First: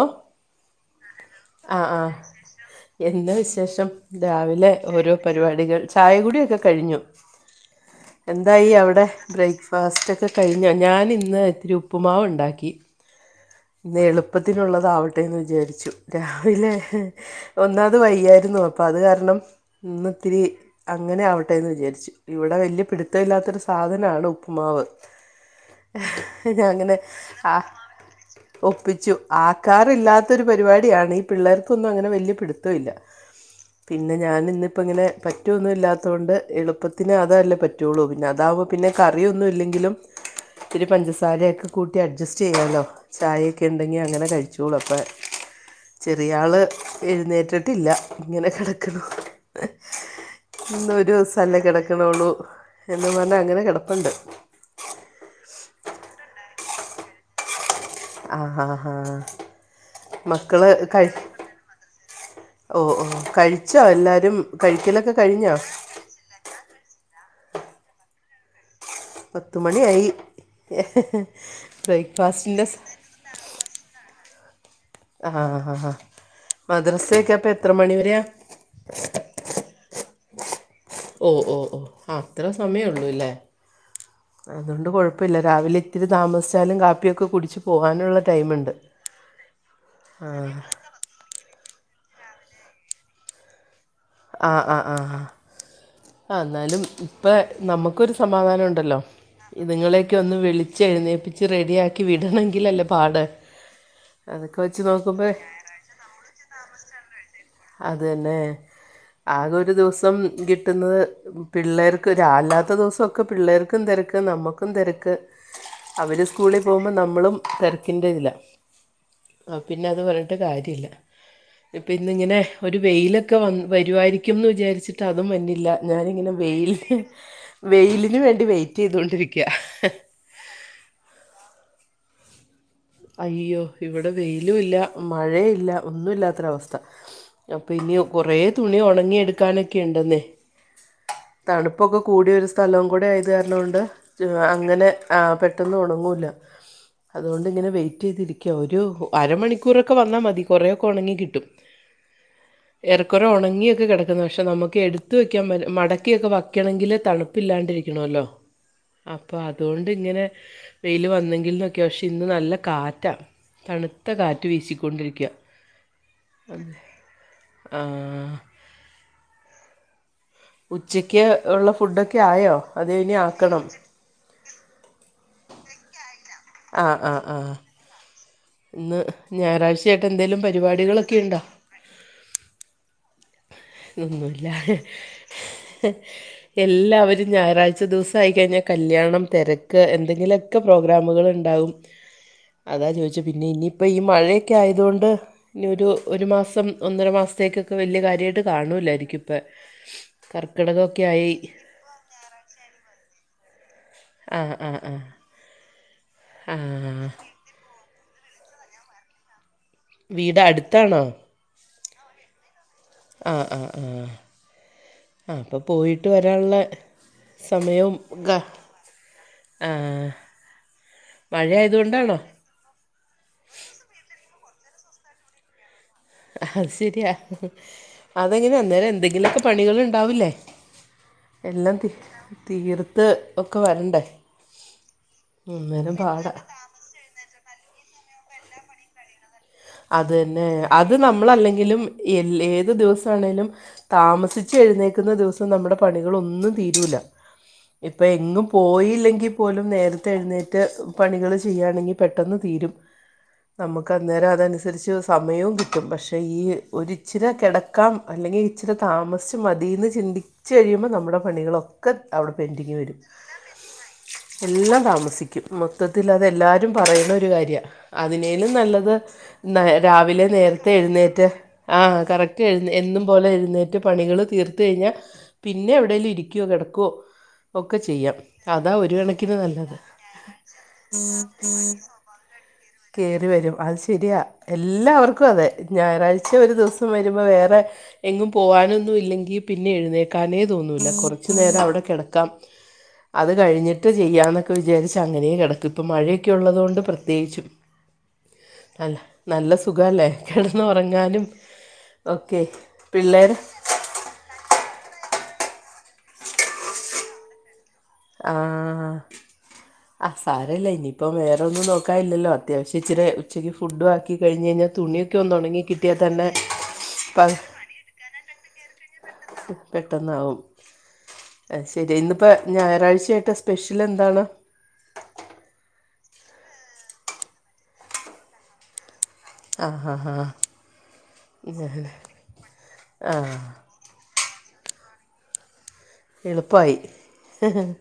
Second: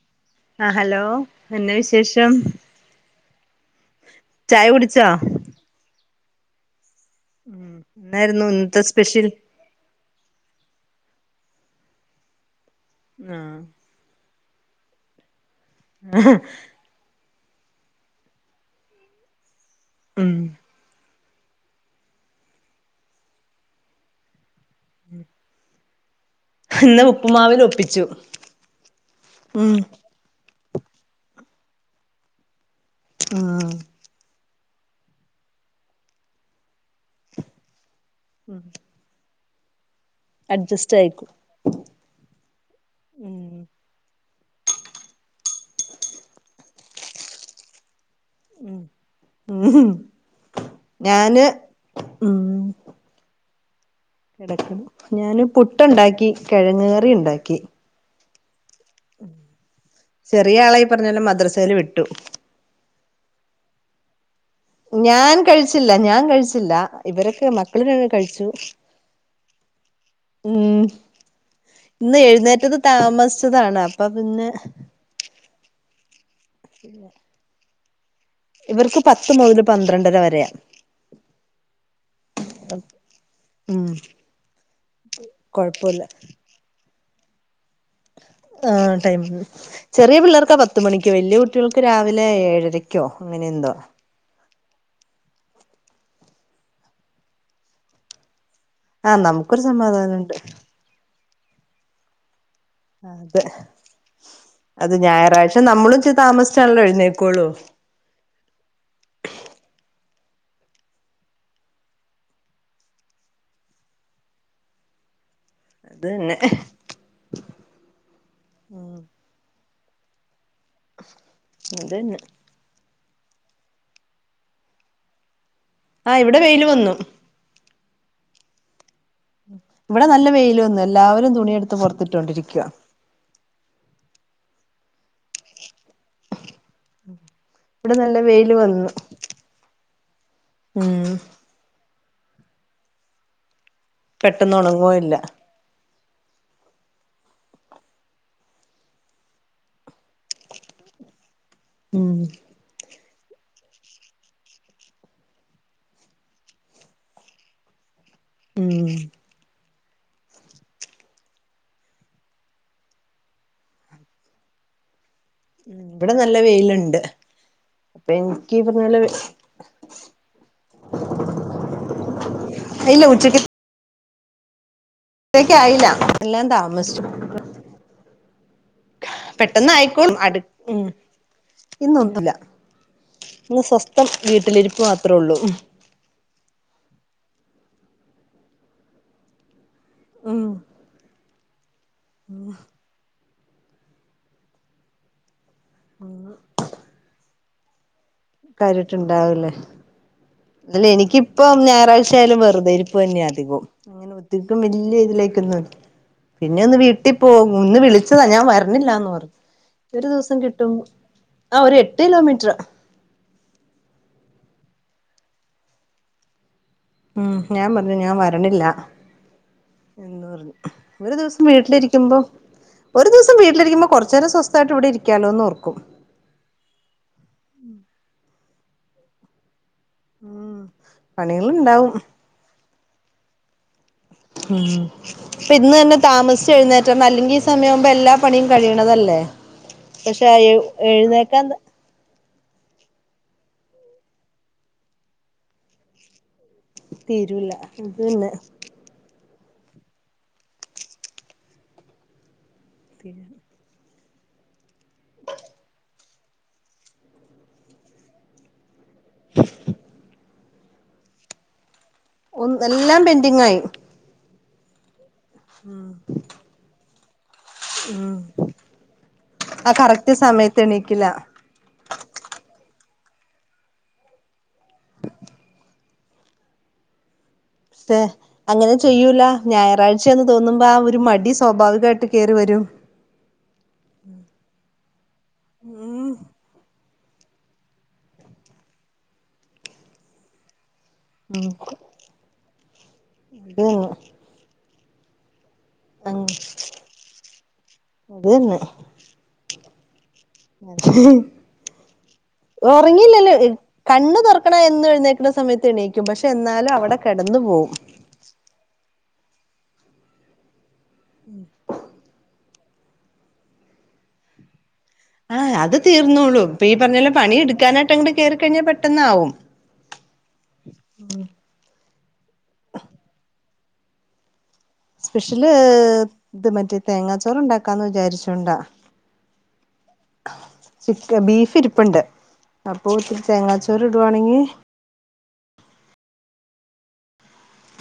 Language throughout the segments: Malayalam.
ആഹ് ആ ഹലോ എന്നാ ആഹ് ആഹ് വിശേഷം എന്നാ വിശേഷം ചായ രാവിലെ കുടിച്ചോ ഓരോ പരിപാടികൾ ചായകുടിയൊക്കെ കഴിഞ്ഞു ഉം എന്തായി അവിടെ ബ്രേക്ക്ഫാസ്റ്റ് ഒക്കെ കഴിഞ്ഞോ ഞാൻ ഇന്ന് ഇത്തിരി ഉപ്പുമാവ് ഇണ്ടാക്കി ആഹ് ഇന്ന് എളുപ്പത്തിലുള്ളതാവട്ടേന്ന് വിചാരിച്ചു രാവിലെ ഒന്നാമത് വയ്യായിരുന്നു അപ്പത് കാരണം ഉം ഇന്ന്ത്തിരി അങ്ങനെ ആവട്ടെ ട്ടെന്ന് വിചാരിച്ചു ഇവിടെ വല്യ പിടുത്തം ഇല്ലാത്തൊരു സാധനാണ് ഉപ്പുമാവ് ഞാങ്ങനെ ഇന്ന് ഉപ്പുമാവിൽ ആഹ് ഒപ്പിച്ചു ഒപ്പിച്ചു ഉം ആക്കാറില്ലാത്തൊരു പരിപാടിയാണ് ഈ പിള്ളേർക്കൊന്നും അങ്ങനെ വല്ല്യ പിടുത്തം ഇല്ല ആഹ് പിന്നെ ഞാൻ ഇന്നിപ്പം ഇങ്ങനെ പറ്റൊന്നും ഇല്ലാത്തോണ്ട് എളുപ്പത്തിന് അതല്ലേ പറ്റു പറ്റുള്ളൂ പിന്നെ അതാവുമ്പോ പിന്നെ കറിയൊന്നും ഇല്ലെങ്കിലും ഇത്തിരി അഡ്ജസ്റ്റ് ആയിക്കും പഞ്ചസാരയൊക്കെ കൂട്ടി അഡ്ജസ്റ്റ് ചെയ്യാല്ലോ ഉം ചായയൊക്കെ ഉണ്ടെങ്കിൽ അങ്ങനെ കഴിച്ചോളൂ അപ്പെ ചെറിയാള് എഴുന്നേറ്റിട്ടില്ല ഇങ്ങനെ കിടക്ക്ണു ഉം ഞാന് ഇന്നൊരൂസല്ലേ കിടക്ക്ണോള്ളു ഉം എന്നും പറഞ്ഞ് അങ്ങനെ കെടപ്പുണ്ട് കെടക്കണ് ഞാന് പുട്ടുണ്ടാക്കി കിഴങ്ങ് കറി ഇണ്ടാക്കി ആഹാഹാ ചെറിയ മക്കള് ആളെ ഈ പറഞ്ഞ കഴി പോലെ മദ്രസയിൽ വിട്ടു ഓ ഓ കഴിച്ചാ എല്ലാരും ഞാൻ കഴിച്ചില്ല ഞാൻ കഴിച്ചില്ല ഇവരൊക്കെ മക്കള് രൺ കഴിച്ചു പത്തുമണി ആയി ഉം ബ്രേക്ക്ഫാസ്റ്റിന്റെ സ് ച്ചതാണ് അപ്പൊ പിന്നെ ആ ഹ ആ ഹാ ഹാ ഹാ മദ്രസേക്കെപ്പം എത്ര മണിവരെയാ ഇവർക്ക് പത്ത് മുതൽ പന്ത്രണ്ടര വരെ ഓ ഓ ഓ അത്ര സമയെള്ളൂല്ലേ ഉം അതുകൊണ്ട് കുഴപ്പെല്ല രാവിലെ കൊഴപ്പല്ല ഇത്തിരി താമസിച്ചാലും കാപ്പിയൊക്കെ കുടിച്ചു ആഹ് ടൈം ചെറിയ ആ പിള്ളേർക്കാ പത്ത് മണിക്ക് വല്യ കു ട്ടികൾക്ക് രാവിലെ ഏഴരക്കോ അങ്ങനെ എന്തോ ആഹ് ആഹ് ആഹ് ആഹ് ആഹ് ന്നാലും ഇപ്പെ നമുക്കൊരു സമാധാനം ഉണ്ടല്ലോ ആഹ് നമുക്കൊരു നിങ്ങളേയൊക്കെ സമാധാനണ്ട് ഒന്ന് വിളി ച്ചെഴുന്നേപ്പിച്ച് റെഡിയാക്കി വിടണെങ്കിലല്ലേ തെ അത് നോക്കുമ്പോൾ ഞായറാഴ്ച നമ്മളും ഇച്ചിരി താമസിച്ചാണല്ലോ എഴുന്നേക്കുള്ളൂ അതന്നെ ആകെ ഒരു ദിവസം കിട്ടുന്നത് പിള്ളേർക്കൊരാ അല്ലാത്ത ദിവസോക്കെ പിള്ളേർക്കും തിരക്ക് നമ്മുക്കും തെരക്ക് അത് അവര് തന്നെ സ്കൂളി പോകുമ്പോ നമ്മളും തെരക്കിന്റെ ഇതില ആഹ് പിന്നെ അത് പറഞ്ഞിട്ട് കാര്യല്ല അത് ഇപ്പ ഇര്ന്ന് തന്നെ ഇങ്ങനെ ഒരു വെയിലൊക്കെ വന് വരുവായിരിക്കുംന്ന് വിചാരിച്ചിട്ട് അതും വന്നില്ല ആഹ് ഞാനിങ്ങനെ ഇവിടെ വെയില് വന്നു വെയിലിന് വേണ്ടി വെയിറ്റ് ചെയ്തോണ്ടിരിക്യാ ഇവിടെ നല്ല വെയില് വന്ന് എല്ലാവരും തുണിയെടുത്ത് പുറത്തിട്ടൊണ്ടിരിക്കുവ അയ്യോ ഇവിടെ വെയിലും ഇല്ല മഴേയില്ല ഒന്നും ഇല്ലാത്തൊരവസ്ഥ അപ്പൊ ഇവിടെ ഇനി നല്ല കുറെ വെയില് തുണി വന്നു ഉണങ്ങി എടുക്കാനൊക്കെ ഉണ്ടെന്നേ ഉം തണുപ്പൊക്കെ കൂടിയൊരു സ്ഥലോം കൂടെ ആയത്കാരണോണ്ട് ജ് പെട്ടെന്ന് അങ്ങനെ ഉണങ്ങുവേം ഇല്ല ആഹ് പെട്ട് ട്ടന്ന് ഒണങ്ങുല്ല അതുകൊണ്ട് എങ്ങനെ വെയിറ്റ് ചെയ്തിരിക്ക ഒരു അരമണിക്കൂറൊക്കെ വന്നാ മതി കുറെയൊക്കെ ഒണങ്ങി കിട്ടും ഉം ഏറക്കുറെ ഒണങ്ങിയൊക്കെ കിടക്കുന്നു പക്ഷെ നമുക്ക് എടുത്ത് വയ്ക്കാൻ മടക്കിയൊക്കെ വയ്ക്കണെങ്കില് തണുപ്പില്ലാണ്ടിരി ക്കണോല്ലോ ഉം അപ്പ അത് കൊണ്ട് ഇങ്ങനെ വെയില് വന്നെങ്കിൽ എന്നൊക്കെ പക്ഷെ ഇന്ന് നല്ല കാറ്റാ തണുത്ത കാറ്റ് വീശിക്കൊണ്ടിരിക്കു ഇവിടെ നല്ല വെയിലുണ്ട് ആ, അപ്പൊ എനിക്കി പറഞ്ഞപോലെ ഉച്ചയ്ക്ക് ഉള്ള ഫുഡൊക്കെ ആയോ അതോ ഇല്ല ഇനി ആക്കണോ ത്തേക്കായില്ല എല്ലാം ആ താമസിച്ചു ആ ആ ഇന്ന് പെട്ടെന്ന് ഞായറാഴ്ചയായിട്ട് ആയിക്കോളും അടു എന്തേലും ഉം പരിപാടികളൊക്കെ ഇണ്ടോ? ഇന്നൊന്നുല്ല ഇന്ന് സ്വസ്ഥം വീട്ടിലിരിപ്പ് മാത്രേ ഒള്ളൂ ഹ് എല്ലാവരും ഞായറാഴ്ച ദിവസം ആയിക്കഴിഞാൽ കല്യാണം തെര ക്ക്‌ ഉം എന്തെങ്കിലൊക്കെ പ്രൊ ഗ്രാമുകളുണ്ടാവും അതാ ചോയിച്ചേ പിന്നെ ഇനിയിപ്പ ഈ മഴയൊക്കെ ആയതുകൊണ്ട് ഇനി ഒരു ഒരു മാസം ഒന്നര മാസത്തേക്കൊക്കെ വലിയ കാര്യ ര്യായിട്ട് കാണുല്ലാരിക്കും ഇപ്പ കാര്യായിട്ടുണ്ടാവൂലേ കർക്കിടകൊക്കെ ആയി ച്ചയാലും വെറുതെരിപ്പ് തന്നെയ അധികോം ഇങ്ങനെ ആ ഒത്തിക്കും ആ ആ വലിയ ഇതിലേക്കൊന്നും ആ പിന്നെ ഒന്ന് വീട്ടി പോകും ഇന്ന് വിളിച്ചതാ ഞാൻ വരണില്ലാന്ന് പറഞ് ഒരു ദിവസം വീട് കിട്ടും അടുത്താണോ ആഹ് ഒരു എട്ട് കിലോമീറ്ററ് ആഹ് ആഹ് ആഹ് ആഹ് അപ്പ പോയിട്ട് വരാൻള്ളെ ഉം ഞാൻ പറഞ്ഞു ഞാൻ വരണില്ല ആ എന്ന് പറഞ്ഞു ഒരു ദിവസം മഴയായതുകൊണ്ടാണോ വീട്ടിലിരിക്കുമ്പോ ഒരു ദിവസം വീട്ടിലിരിക്കുമ്പോ കുറച്ച് നേരം സ്വസ്ഥായിട്ട് ഇവിടെ ഇരിക്കാലോന്ന് ഓർക്കും അത് ശരിയാ അതെങ്ങനെ അന്നേരം എന്തെങ്കിലൊക്കെ പണികള് ണ്ടാവില്ലേ ഉം എല്ലാം തീ പണികളുണ്ടാവും തീർത്ത് ഒക്കെ വരണ്ടേ ആഹ് അപ്പൊ ഇന്ന് അന്നേരം തന്നെ പാടാ താമസിച്ച് എഴുന്നേ റ്റണ് അല്ലെങ്കി ഈ സമയാകുമ്പ എല്ലാ പണിയും കഴിയണതല്ലേ അത് പക്ഷെ തന്നെ അത് എഴുന്നേക്കാൻ നമ്മളല്ലെങ്കിലും എല്ല് ഏത് ദിവസാണേലും താമസിച്ച് എഴുന്നേക്കുന്ന ദിവസം നമ്മുടെ പണികൾ ഒന്നും തീരൂല തീരൂല ഇത് ഇപ്പൊ പിന്നെ എങ്ങും പോയില്ലെങ്കി പോലും നേരത്തെ എഴുന്നേറ്റ് പണികള് ചെയ്യാണെങ്കി പെട്ടെന്ന് തീരും തീരും നമുക്ക് അന്നേരം അതനുസ് സരിച്ച് സമയോം കിട്ടും പക്ഷെ ഈ ഒരിച്ചിരെ കിടക്കാം അല്ലെങ്കി ഇച്ചിരി താമസിച്ച് മതിന്ന് ചിന്തിച്ച് കഴിയുമ്പോ നമ്മുടെ പണികളൊക്കെ അവിടെ ഒന്ന് പെൻഡിങ് വരും എല്ലാം പെന്റിങ്ങായി എല്ലാം താമസിക്കും മൊത്തത്തിൽ അത് എല്ലാരും പറയുന്ന ഒരു കാര്യ ഉം അതിനേലും നല്ലത് നെ ആ കറക്റ്റ് രാവിലെ സമയത്ത് നേരത്തെ എണീക്കില്ല എഴുന്നേറ്റ് ആഹ് കറക്റ്റ് എഴുന്ന എന്നും പോലെ എഴുന്നേറ്റ് പണികള് തീർത്ത് കഴിഞ്ഞാ പിന്നെ എവിടെലും ഇരിക്കുവോ കെടക്കുവോ ഒക്കെ പക്ഷെ ചെയ്യാം അതാ അങ്ങനെ ഒരു ചെയ്യൂല കണക്കിന് നല്ലത് ഞായറാഴ്ചന്ന് തോന്നുമ്പോ ആ ഒരു മടി സ്വാഭാവികമായിട്ട് കേറി വരും കയറി വരും അത് ശരിയാ എല്ലാവർക്കും അതെ ഉം ഞായറാഴ്ച ഒരു ദിവസം വരുമ്പോൾ വേറെ എങ്ങും പോവാനൊന്നും ഇല്ലെങ്കി പിന്നെ എഴുന്നേക്കാനേ തോന്നൂല്ല കുറ ച്ച് നേരം അവിടെ കിടക്കാം അത് ഉം കഴിഞ്ഞിട്ട് ചെയ്യാന്നൊക്കെ വിചാരിച്ച് അങ്ങനെയും കിടക്കും ഇപ്പോ ആഹ് മഴയൊക്കെ ഉള്ളതുകൊണ്ട് പ്രത്യേകിച്ചും അത് തന്നെ നല്ല നല്ല സുഖല്ലേ കിടന്ന് ഉറങ്ങാനും ഒക്കെ പിള്ളേർ ഉറങ്ങിയില്ലല്ലോ കണ്ണ് തുറക്കണ എന്നു എഴുന്നേക്കണ സമയത്ത് എണീക്കും പക്ഷെ എന്നാലും അവിടെ കിടന്നു പോവും ആഹ് ആഹ് സാരവില്ല ഇനിയിപ്പ വേറൊന്നും നോ ക്കായില്ലല്ലോ അത്യാവശം ഇച്ചിരി ഉച്ചക്ക് ഫുഡ് ആക്കി കഴിഞ്ഞ് കഴിഞ്ഞാൽ തുണിയൊ ആഹ് അത് തീർന്നോളൂ ഇപ്പൊ ഈ പറഞ്ഞോല്ലെ പ പണി എടുക്കാനായിട്ട് അങ്ങോട്ട് കേറിക്കഴിഞ്ഞാൽ പെട്ടന്നാവും പെട്ടെന്നാവും അയ്ശരി ഇന്നിപ്പോ ഞായറാഴ്ചയായിട്ട് സ്പെഷ്യൽ എന്താണ് സ്പെഷ്യല് ഇത് മറ്റേ തേങ്ങാച്ചോറ് ഉണ്ടാക്കാന്ന് വിചാരിച്ചോണ്ടാ ആ ഹാ ഹാ ബീഫ് ഞാൻ ഇരിപ്പുണ്ട് അപ്പൊ ആ ഇത്തി തേങ്ങ ചോ ചെറുവിടുവാണെങ്കി എളുപ്പയി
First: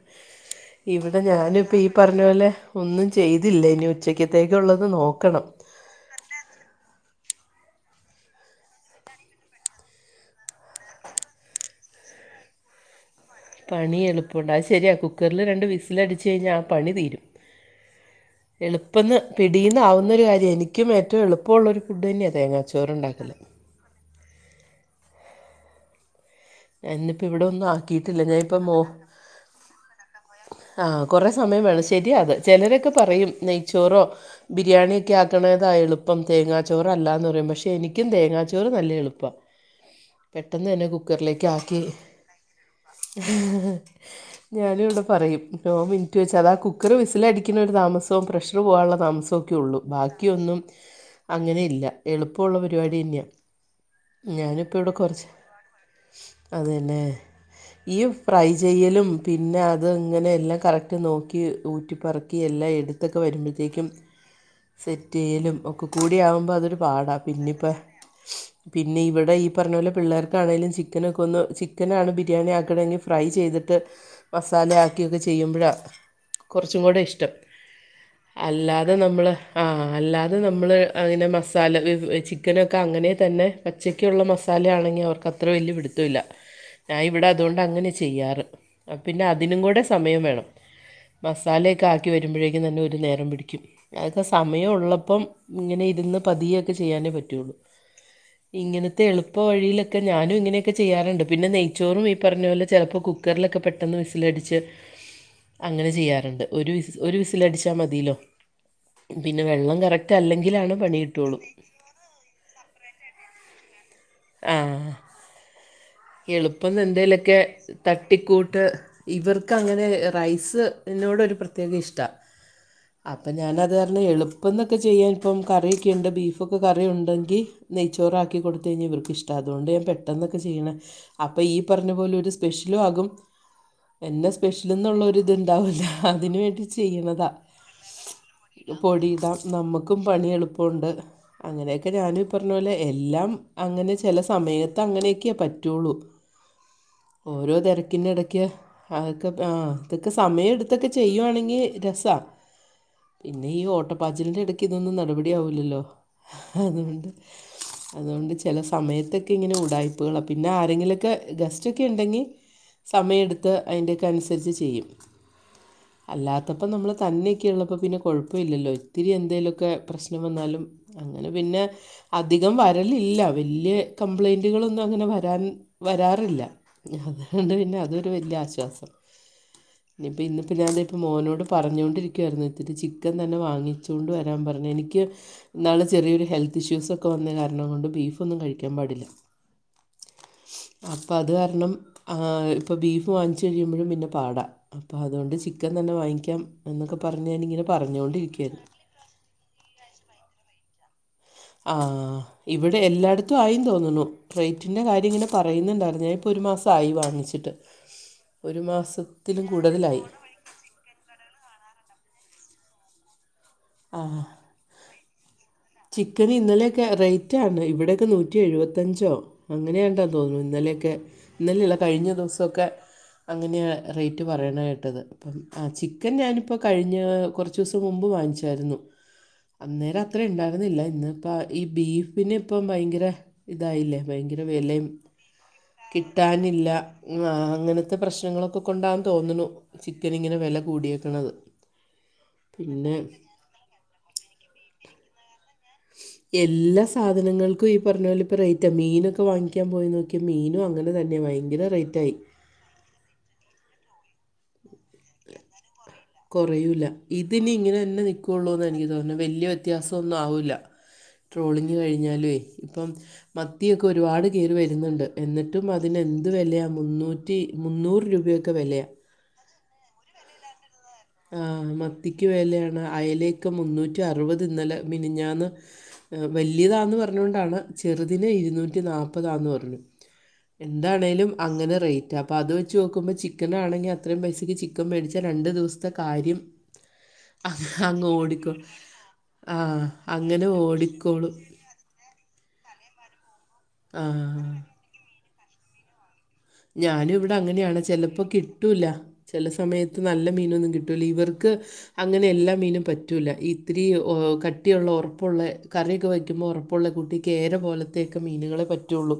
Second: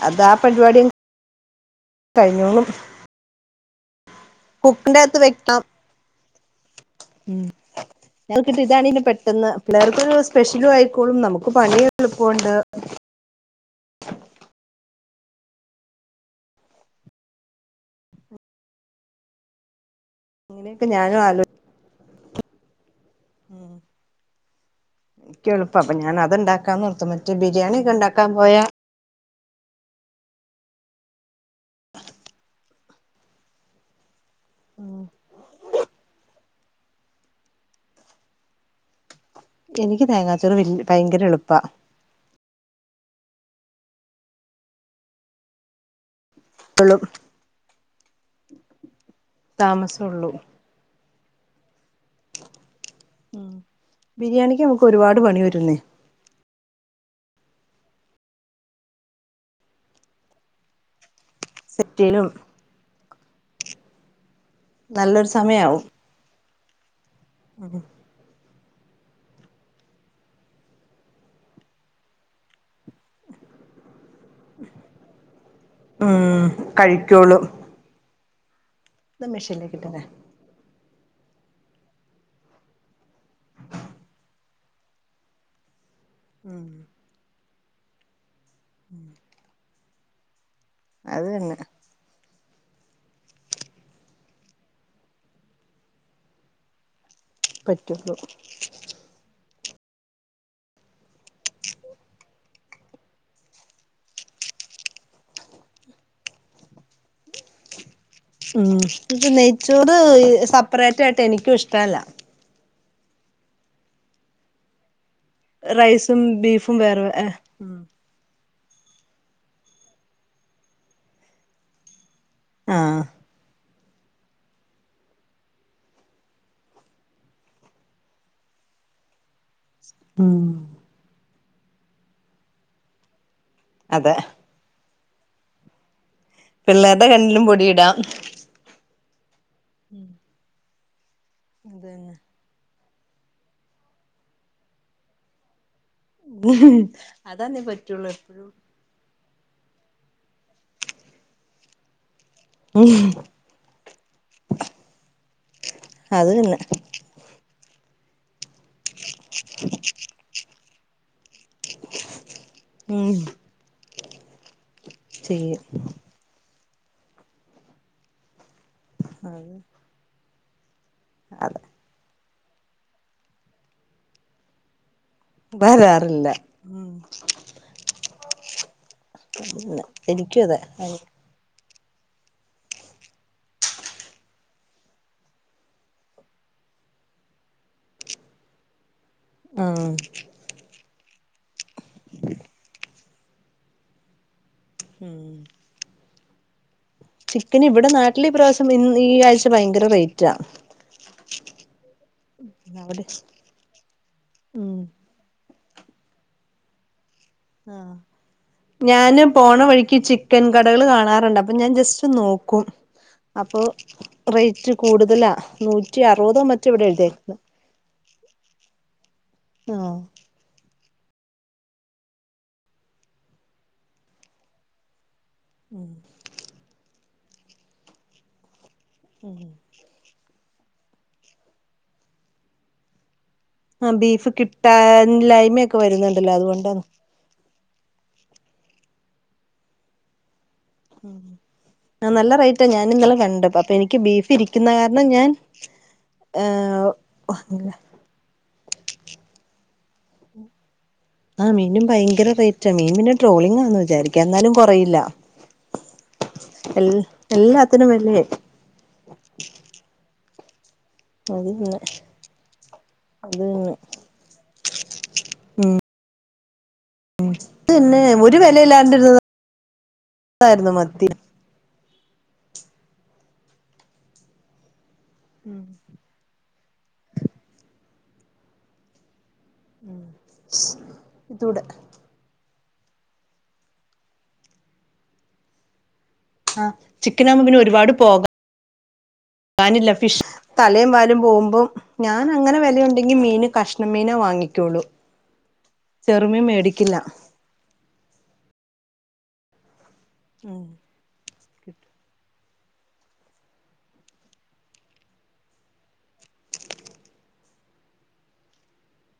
അത് ആ പരിപാടി ഇവിടെ ഞാനും ഇപ്പ ഈ പറഞ്ഞ പോലെ കഴിഞ്ഞോളും ഒന്നും ചെയ്തില്ല ഇനി ഉച്ചയ്ത്തേക്ക്‌ ഉള്ളത് കുക്കിന്റെ അകത്ത് നോക്കണം വെക്കാം ഉം ഞങ്ങൾക്ക് ഇതാണി പെട്ടെന്ന് പിള്ളേർക്കൊരു സ്പെഷ്യലും ആയിക്കോളും നമുക്ക് പണി എളുപ്പോണ്ട് പണി എളുപ്പവുണ്ട് അത് ശരിയാ കുക്കറിൽ രണ്ട് വിസിൽ അടിച്ച് ആഹ് കഴിഞ്ഞാൽ ആഹ് പണി തീരും എളുപ്പന്ന് പിടിന്ന് ആവുന്ന ഒരു കാര്യാ അങ്ങനെയൊക്കെ എനിക്കും ഞാനും ഏറ്റവും ആലോചി എളുപ്പവുള്ളൊരു ഫുഡ് തന്നെയാണ് തേങ്ങാച്ചോറ് ഉണ്ടാക്കല് ക്ക്‌ എളുപ്പ അപ്പോ ഞാൻ അതുണ്ട ഇന്നിപ്പോ ഇവിടെ ഒന്നും ആക്കിയിട്ടില്ല ഞാനിപ്പ മോ ആഹ് കൊറെേ സമയം വേണം ശരിയാ അത് ചിലരൊക്കെ പറയും നെയ്ച്ചോറോ ഉം ബിരിയാണിയൊക്കെ ആക്കണതാ എളുപ്പം തേങ്ങ ചോറ് അല്ലാന്ന് പറയും പക്ഷെ എനിക്കും തേങ്ങാച്ചോറ് നല്ല എളുപ്പാ എനിക്ക് തേങ്ങാച്ചോറ് ഭയ ഭയങ്കര എളു ബാക്കി ഞാനും ഇവിടെ പറയും നോ മിനിറ്റ് വെച്ച് അതാ കുക്കർ ളും വിസിലടിക്കുന്ന ഒരു താമസവും പ്രഷറ് പോവാനുള്ള താമസോക്കെ ഉള്ളൂ താമസൊള്ളൂ ബാക്കിയൊന്നും അങ്ങനെ ഇല്ല എളുപ്പവുള്ള പരിപാടി തന്നെയാ ഉം ബിരിയാണിക്ക് ഞാനിപ്പോൾ നമുക്ക് ഇവിടെ ഒരുപാട് കുറച്ച് പണി വരുന്നേ അതന്നെ ഇയ് ഫ്രൈ ചെയ്യലും പിന്നെ അത് ഇങ്ങനെ എല്ലാം കറക്റ്റ് നോക്കി ഈ ഊറ്റി സെറ്റെയ്യലും പറക്കി എല്ലാ എട്ത്താെക്കെ വരുമ്പത്തേക്കും നല്ലൊരു സെറ്റെയ്യലും സമയാവും ഒക്കെ കൂ കൂടി ആവുമ്പോ അതൊരു പാടാ പിന്നെ ഇപ്പം പിന്നെ ഇവടെ ഈ പറഞ്ഞാേലെ പിള്ളേർക്കാണെലും ചിക് ക്കനൊക്കെ ഒന്ന് ചിക്കനാണ് ബിരിയാണി ആക്കണെങ്കി ഫ്രൈ ചെയ്തിട്ട് മസാല ആക്കിയൊക്കെ ചെയ്യുമ്പ്ഴാേ ഉം കാെറച്ചും കൂടെ ഇഷ്ടം കഴിക്കോളൂ അല്ലാതെ നമ്മൾ ഇത് മെഷീനിലേക്ക് ആഹ് ഇട്ടേരെ അല്ലാ ത് നമ്മള് അതിനെ മസാല വെവെ ചിക്കനൊക്കെ അങ്ങനെ തന്നെ പച്ചയ്ക്കുള്ള മസാലയാണെങ്കി അവർക്ക് അത് അത്ര വല്ല്യ പിടുത്തവില്ല ഉം ഞാൻ ഇവിടെ അതാേണ്ട് അങ്ങനെ ചെയ്യാറ് പിന്നെ അതിനും കൂടെ സമയം വേണം അത് തന്നെ മസാലേ ക്കെ ആക്കി വരുമ്പെഴേക്കും തന്നെ ഒരു നേരം പിടിക്കും അഅക്കെ സമയം ഉള്ളപ്പം ഇങ്ങനെ ഇരുന്ന് പതിയെക്കെ ചെയ്യാനേ പറ്റുള്ളൂ പറ്റുള്ളൂ തെഎളുപ്പ വഴിയിലൊക്കെ ഞാനും ഇങ്ങനെ ക്കെ ചെയ്യാറ്ണ്ട് പിന്നെ നെയ്ച്ചോറും ഈ പറഞ്ഞാേലെ ചെലപ്പോ കുക്കർലൊക്കെ പെട്ടെന്ന് വിസിലടിച്ച് അങ്ങനെ ചെയ്യാറ്ണ്ട് ഒരു വിസ് ഒരു വിസിലടിച്ചാ മതീലോ ഉം ഇൻക്ക് നെയ്ച്ചോറ് ഈ അല്ലെങ്കിലാണ് പണി സെപ്പറേറ്റ് ആയിട്ട് കിട്ടുള്ളൂ എനിക്കും ഇഷ്ട്ടല്ല ഏഹ് റൈസും ബീഫും വേറെ ട്ടിക്കൂട്ട് ഇവർക്ക് അങ്ങനെ റൈസ് നോട് ഒരു പ്രത്യേക ഇഷ്ട്ടാ ആഹ് അപ്പൊ ഞാനത് കാരണം എള് പ്പം ന്നൊക്കെ ചെയ്യാൻ ഇപ്പം കറിയൊക്കെയുണ്ട് ബീഫൊക്കെ കറി ഉണ്ടെങ്കി നെയ്ച്ചോറാക്കി കൊടുത്തഴിഞ്ഞാ ഇവർക്ക് ഇഷ്ട്ടാ അതുകൊണ്ട് പെട്ടന്നൊക്കെ ഉം ചെയ്യ്ണ അപ്പൊ ഈ പറഞ്ഞ പോലെ ഒരു സ്പെഷ്യലും ആകും അതെ എന്നസ് സ്പെഷ്യല്ന്നുള്ള ഒരിത് ഇതുണ്ടാവൂല അതിന് വേണ്ടി പിള്ളേരുടെ ചെയ്യ്ന്നതാ കണ്ണിലും പൊടിയിടാം പൊടിയിടാം നമ്മക്കും പണി എളുപ്പൊണ്ട് അങ്ങനെയെക്കെ അതന്നെ ഞാനും പറഞ്ഞ പോലെ എല്ലാം അങ്ങനെ ചെല സമയത്ത് അങ്ങനെയെക്ക്യെ പറ്റുള്ളു ഓരോ അതന്നേ പറ്റുള്ളൂ തെരക്കിന്റെ എടക്ക് എപ്പഴും അഅക്കെപ് ആഹ് ഇതൊക്കെ സമയം എടുത്തൊക്കെ ചെയ്യുവാണെങ്കി രസാ ഉം പിന്നെ ഈ ഓട്ടപ്പാചിലിന്റെ എടക്ക് ഇതൊന്നും നടപടി ആവൂല്ലല്ലോ അത് തന്നെ അതുകൊണ്ട് അതോണ്ട് ചെല സമയത്തൊക്കെ ഇങ്ങനെ ഉടായ്പ്പ്കളാ പിന്നെ ആരെങ്കിലൊക്കെ ഗസ്റ്റ്ക്കെ ഇണ്ടെങ്കി ഉം സമയെട്ത്ത് അയ്ൻ്റെക്കെ അനുസരിച്ച് ചെയ്യും ചെയ്യും അല്ലാത്തപ്പോ നമ്മള് തന്നെയൊക്കെള്ളപ്പോ പിന്നെ കൊഴപ്പാെഇല്ലല്ലോ ഇത്തിരി അത് എന്തേലൊക്കെ പ്രശ്നം വന്നാലും അങ്ങനെ അത് പിന്നെ അധികം വരലില്ല വല്ല്യ കംപ്ലൈന്റുകളൊന്നും അങ്ങനെ വര രാൻ വരാറില്ല അതോണ്ട് പിന്നെ അതൊ. രു വല്ല്യ ആശ്വാസം അതന്നെ എനിക്കും ഇനിപ്പഇന്ന്പ്പോ അതെ ഞാന് പ്പോ മോനോട് പറഞ്ഞോണ്ടിരിക്കുവായിര്ന്ന് ഇത്തിരി ചിക്കൻ തന്നെ വാങ്ങിച്ചാേണ്ട് വരാൻ പറഞ്ഞു എനിക്ക് ഇന്നാള് ചെറിയൊരു ഹെൽത്ത് ഇഷ്യൂസ് ഒക്കെ വന്ന കാരണം കൊണ്ട് ബീഫൊന്നും കഴിക്കാംപാടില്ല ആഹ് അപ്പൊ അത് കാരണം ആഹ് ഇപ്പ ബീഫ് വാങ്ങിച്ച് കഴിയുമ്പഴും പിന്നെ പാടാ അപ്പൊ ഉം അതോണ്ട് ചിക്കൻ തന്നെ വാങ്ങിക്കാം എന്നൊക്കെ പറഞ്ഞ് ഞാനിങ്ങനെ ചിക്കന് ഇവിടെ നാട്ടില് ഈ പറഞ്ഞുകൊണ്ടിരിക്കുകയായിരുന്നു പ്രാവശ്യം ഇന്ന് ഈ ആഴ്ച ഭയങ്കര റേയ്റ്റാ ആഹ് ഇവിടെ എല്ലാട്ത്തും ആയിം തോന്നുന്നു ഉം റേയ്റ്റിന്റെ കാര്യം ഇങ്ങനെ പറയുന്നുണ്ടായിരുന്നു ഞാ ഇപ്പോ ഒരു മാസായി വാങ്ങിച്ചിട്ട് ആഹ് ഒരു ഞാന് മാസത്തിലും പോണ വഴിക്ക് കൂടുതലായി ചിക് ക്കൻ കടകള് കാണാറ്ണ്ട് അപ്പോ ഞാൻ ജസ്റ്റ് നോക്കും അപ്പോ ആ റേയ്റ്റ് കൂടുതലാ നൂറ്റി ചിക്കന് അറുപതോ മറ്റോ ഇന്നലെയൊക്കെ ഇവിടെ റേറ്റ് എഴുതിയേക്കുന്നെ ആണ് ഇവിടെയൊക്കെ നൂറ്റി എഴുവത്തഞ്ചോ ആഹ് അങ്ങനെയാണ്ടോ തോന്നുന്നു ഇന്നലെക്കെ ഇന്നലെയല്ല കഴിഞ്ഞ ദൂസാെക്കെ അങ്ങനെയാ റേറ്റ് പറയണ കേട്ടത് അപ്പം ആ ചിക്കൻ ഞാനിപ്പോ കഴിഞ്ഞ കുറച്ച് ദിവസം മുമ്പ് വാങ്ങിച്ചായിരുന്നു ഉം അന്നേരം ഇത്ര ഉണ്ടായിരുന്നില്ല ഇന്ന് ഇപ്പ ഈ ബീഫിന് ഇപ്പം ഭയങ്കര ആഹ് ഇതായില്ലേ ബീഫ് ഭയങ്കര വിലയും കിട്ടാൻല്ലായ്മയൊക്കെ വരുന്നുണ്ടല്ലോ അതുകൊണ്ടാണ് ആഹ് അങ്ങനത്തെ പ്രശ്നങ്ങളൊക്കെ കൊണ്ടാ തോന്നുണു ചിക്കനിങ്ങനെ വെല ആ നല്ല റേറ്റാ ഞാൻ പിന്നെ ഇന്നലെ കണ്ട് അപ്പൊ എനിക്ക് ബീഫ് ഇരിക്കുന്ന കാരണം ഞാൻ എല്ലാ ഏഹ് സാധനങ്ങൾക്കും ഈ പറഞ്ഞ പോലെ ഇപ്പൊ റേറ്റ മീനൊക്കെ വാങ്ങിക്കാൻ പോയി നോക്കിയെ മീനും അങ്ങനെ തന്നെയാ ഭയങ്കര റേറ്റ് ആയി [unintelligible] മീൻന് ട്രോളിങ്ങാന്ന് വിചാരിക്കാ എന്നാലും കൊറയില്ല കൊറയൂല്ല എൽ ഇതിനി ഇങ്ങനെ എല്ലാത്തിനും തന്നെ വെലയായി നിൽക്കയുള്ളൂന്ന് എനിക്ക് തോന്നുന്നു വല്ല്യ വ്യത്യാസംന്നും ആവൂല്ല അത് തന്നെ ട്രോളിംങ് കഴിഞ്ഞാലുവേ ഇപ്പം അത് തന്നെ മത്തിയൊക്കെ അത് ഒരുപാട് കേറി വരുന്നുണ്ട് എന്നിട്ടും അതിന് എന്ത്‌ വെലയാ മുന്നൂ പിന്നെ ഒരു വെലല്ലാണ്ടിരുന്നതായിരുന്നു മത്തി ആഹ് മത്തിക്ക് വെലയാണ് അയലേക്ക് മുന്നൂറ്റി അറുപത് ഇന്നലെ മിനിഞാന്ന് വല്ല്യതാന്ന് പറഞ്ഞുകൊണ്ടാണ് ചെറുതിന് ഇരുന്നൂറ്റി നാൽപ്പതാന്ന് പറഞ്ഞത് എന്താണേലും ഇതൂടെ അങ്ങനെ റേറ്റാ അപ്പോൾ അത് വെച്ച് നോക്കുമ്പോ ചിക്കൻനാണെങ്കി അത്രയും പൈസക്ക് ചിക്കൻ മേടിച്ചാൽ രണ്ട് ദിവസത്തെ കാര്യം ആഹ് ചിക്കനാകുമ്പോ പിന്നെ ഒരുപാട് പോകാൻ ക്ക [unintelligible] ഫിഷ് തലയും വാലും ഓടിക്കോളും പോവുമ്പോ ഞാൻ അങ്ങനെ വെലയുണ്ടെങ്കി മീന് കഷ്ണം മീനേ ആ വാങ്ങിക്കുള്ളൂ ചെറുമീൻ മേ ഞാനും ഇവിടെ അങ്ങനെയാണ് ചെലപ്പോ കിട്ടൂല്ല ചില സമയത്ത് നല്ല ഉം മീനൊന്നും കിട്ട ട്ടൂല്ല ഇവർക്ക് കിട്ടും അങ്ങനെ എല്ലാ മീനും പറ്റൂല്ല ഇത്തിരി കട്ടിയുള്ള ഒറപ്പുള്ള കറിയൊക്കെ വയ്ക്കുമ്പോൾ ഒറപ്പുള്ള കുട്ടി കേര പോലത്തെയൊക്കെ മീനുകളെ പറ്റുളു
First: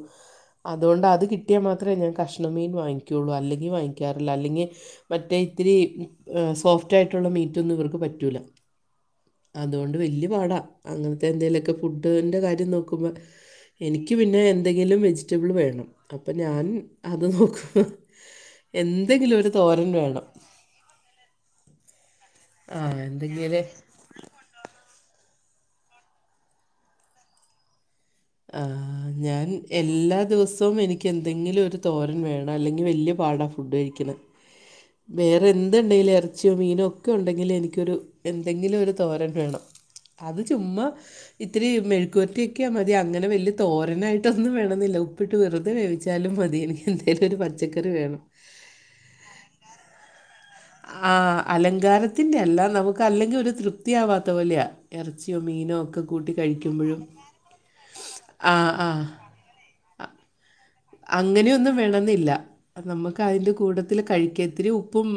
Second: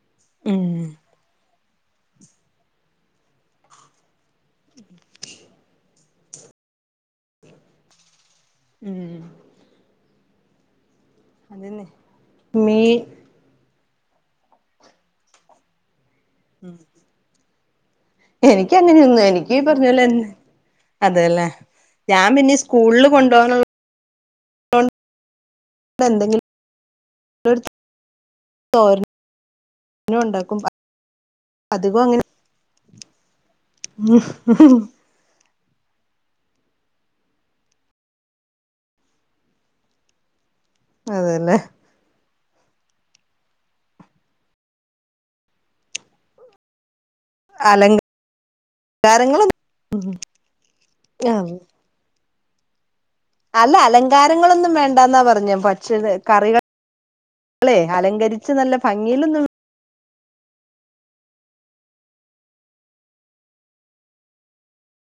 അതുകൊണ്ട് അത് കിട്ടിയാൽ മാത്രമേ ഞാൻ കഷ്ണ മീൻ വാങ്ങിക്കുള്ളു അല്ലെങ്കിൽ വാങ്ങിക്കാറില്ല അല്ലെങ്കിൽ മറ്റേ ഇത്തിരി സോഫ്റ്റ് ആയിട്ടുള്ള മീറ്റൊന്നും ഇവർക്ക് പറ്റൂല ഉം അതുകൊണ്ട് വല്യ പാടാ അങ്ങൻത്തെ എന്തേലൊക്കെ അതന്നെ ഫുഡിന്റെ കാര്യം മീൻ നോക്കുമ്പോ എനിക്ക് പിന്നെ എന്തെങ്കിലും വെജിറ്റബിൾ വേണം അപ്പൊ ഞാൻ അത് നോക്കു എനിക്ക അങ്ങനെയൊന്നും എനിക്ക് ഈ പറഞൊലേന്നെ വേണം അതല്ലേ ഞാൻ പിന്നെ ആഹ് സ്കൂളില് എന്തെങ്കില് കൊണ്ടുപോകാനുള്ള ത് എന്തെങ്കിലും ആ, [unintelligible] ഞാൻ എല്ലാ ഉണ്ടാക്കും ദിവസവും എനിക്ക് എന്തെങ്കിലും ഒരു അധികം തോരൻ അങ്ങനെ വേണം അല്ലെങ്കിൽ വല്ല്യയ പാടാ ഫുഡ് കഴിക്കാൻ വേറെ എന്ത്ണ്ടെലും ഇറച്ചിയോ മീനോ ഒക്കെ ഉണ്ടെങ്കിൽ എനിക്കൊരു എന്തെങ്കിലും ഒരു തോരൻ വേണം അത് ചുമ്മാ അതല്ലേ ഇത്തിരി മെഴുക്കുവറ്റിയാക്കിയ മതി തി അങ്ങനെ വലിയ തോരനായിട്ടൊന്നും വേണന്ന്ല്ല ഉപ്പിട്ട് വെറുതെ വേവിച്ചാലും മതിയെനിക്ക് എന്തെലും ഒരു പച്ചക്കറി വേണം എറങ്ങ്ണൊ [unintelligible] ആഹ് അലങ്കാരത്തിന്റെ അല്ലാം നമുക്ക് ക്കഅല്ലെങ്കിൽ ഒരു അല്ല തൃപ്തി ആവാത്ത പോലെയാ അലങ്കാരങ്ങളൊന്നും വേണ്ടാന്നാ ഇറച്ചിയോ പറഞ്ഞ മീനോ ഒക്കെ കൂട്ടി കഴിക്കുമ്പഴും നമ്മളെ അലങ്കരിച്ച് നല്ല ഭംഗിലോന്നും അങ്ങനെയൊന്നും വേണെന്നില്ല നമുക്ക് അതിന്റെ കൂട്ടത്തില് കഴിക്ക ഇത്തിരി ഉപ്പും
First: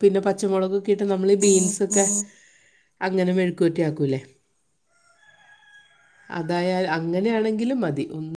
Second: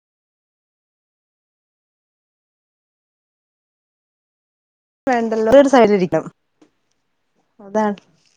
പിന്നെ പച്ചമുളകൊക്കെ ഇട്ട് നമ്മള് ബീൻസ് ക്കെ അങ്ങനെ മെഴുക്കോറ്റി ആക്കൂല്ലേ വേണ്ടല്ലോ ഒരു സൈഡിലിരിക്കണം അതായ അങ്ങനെയാണെങ്കിലും അതാണ് മതി ഉം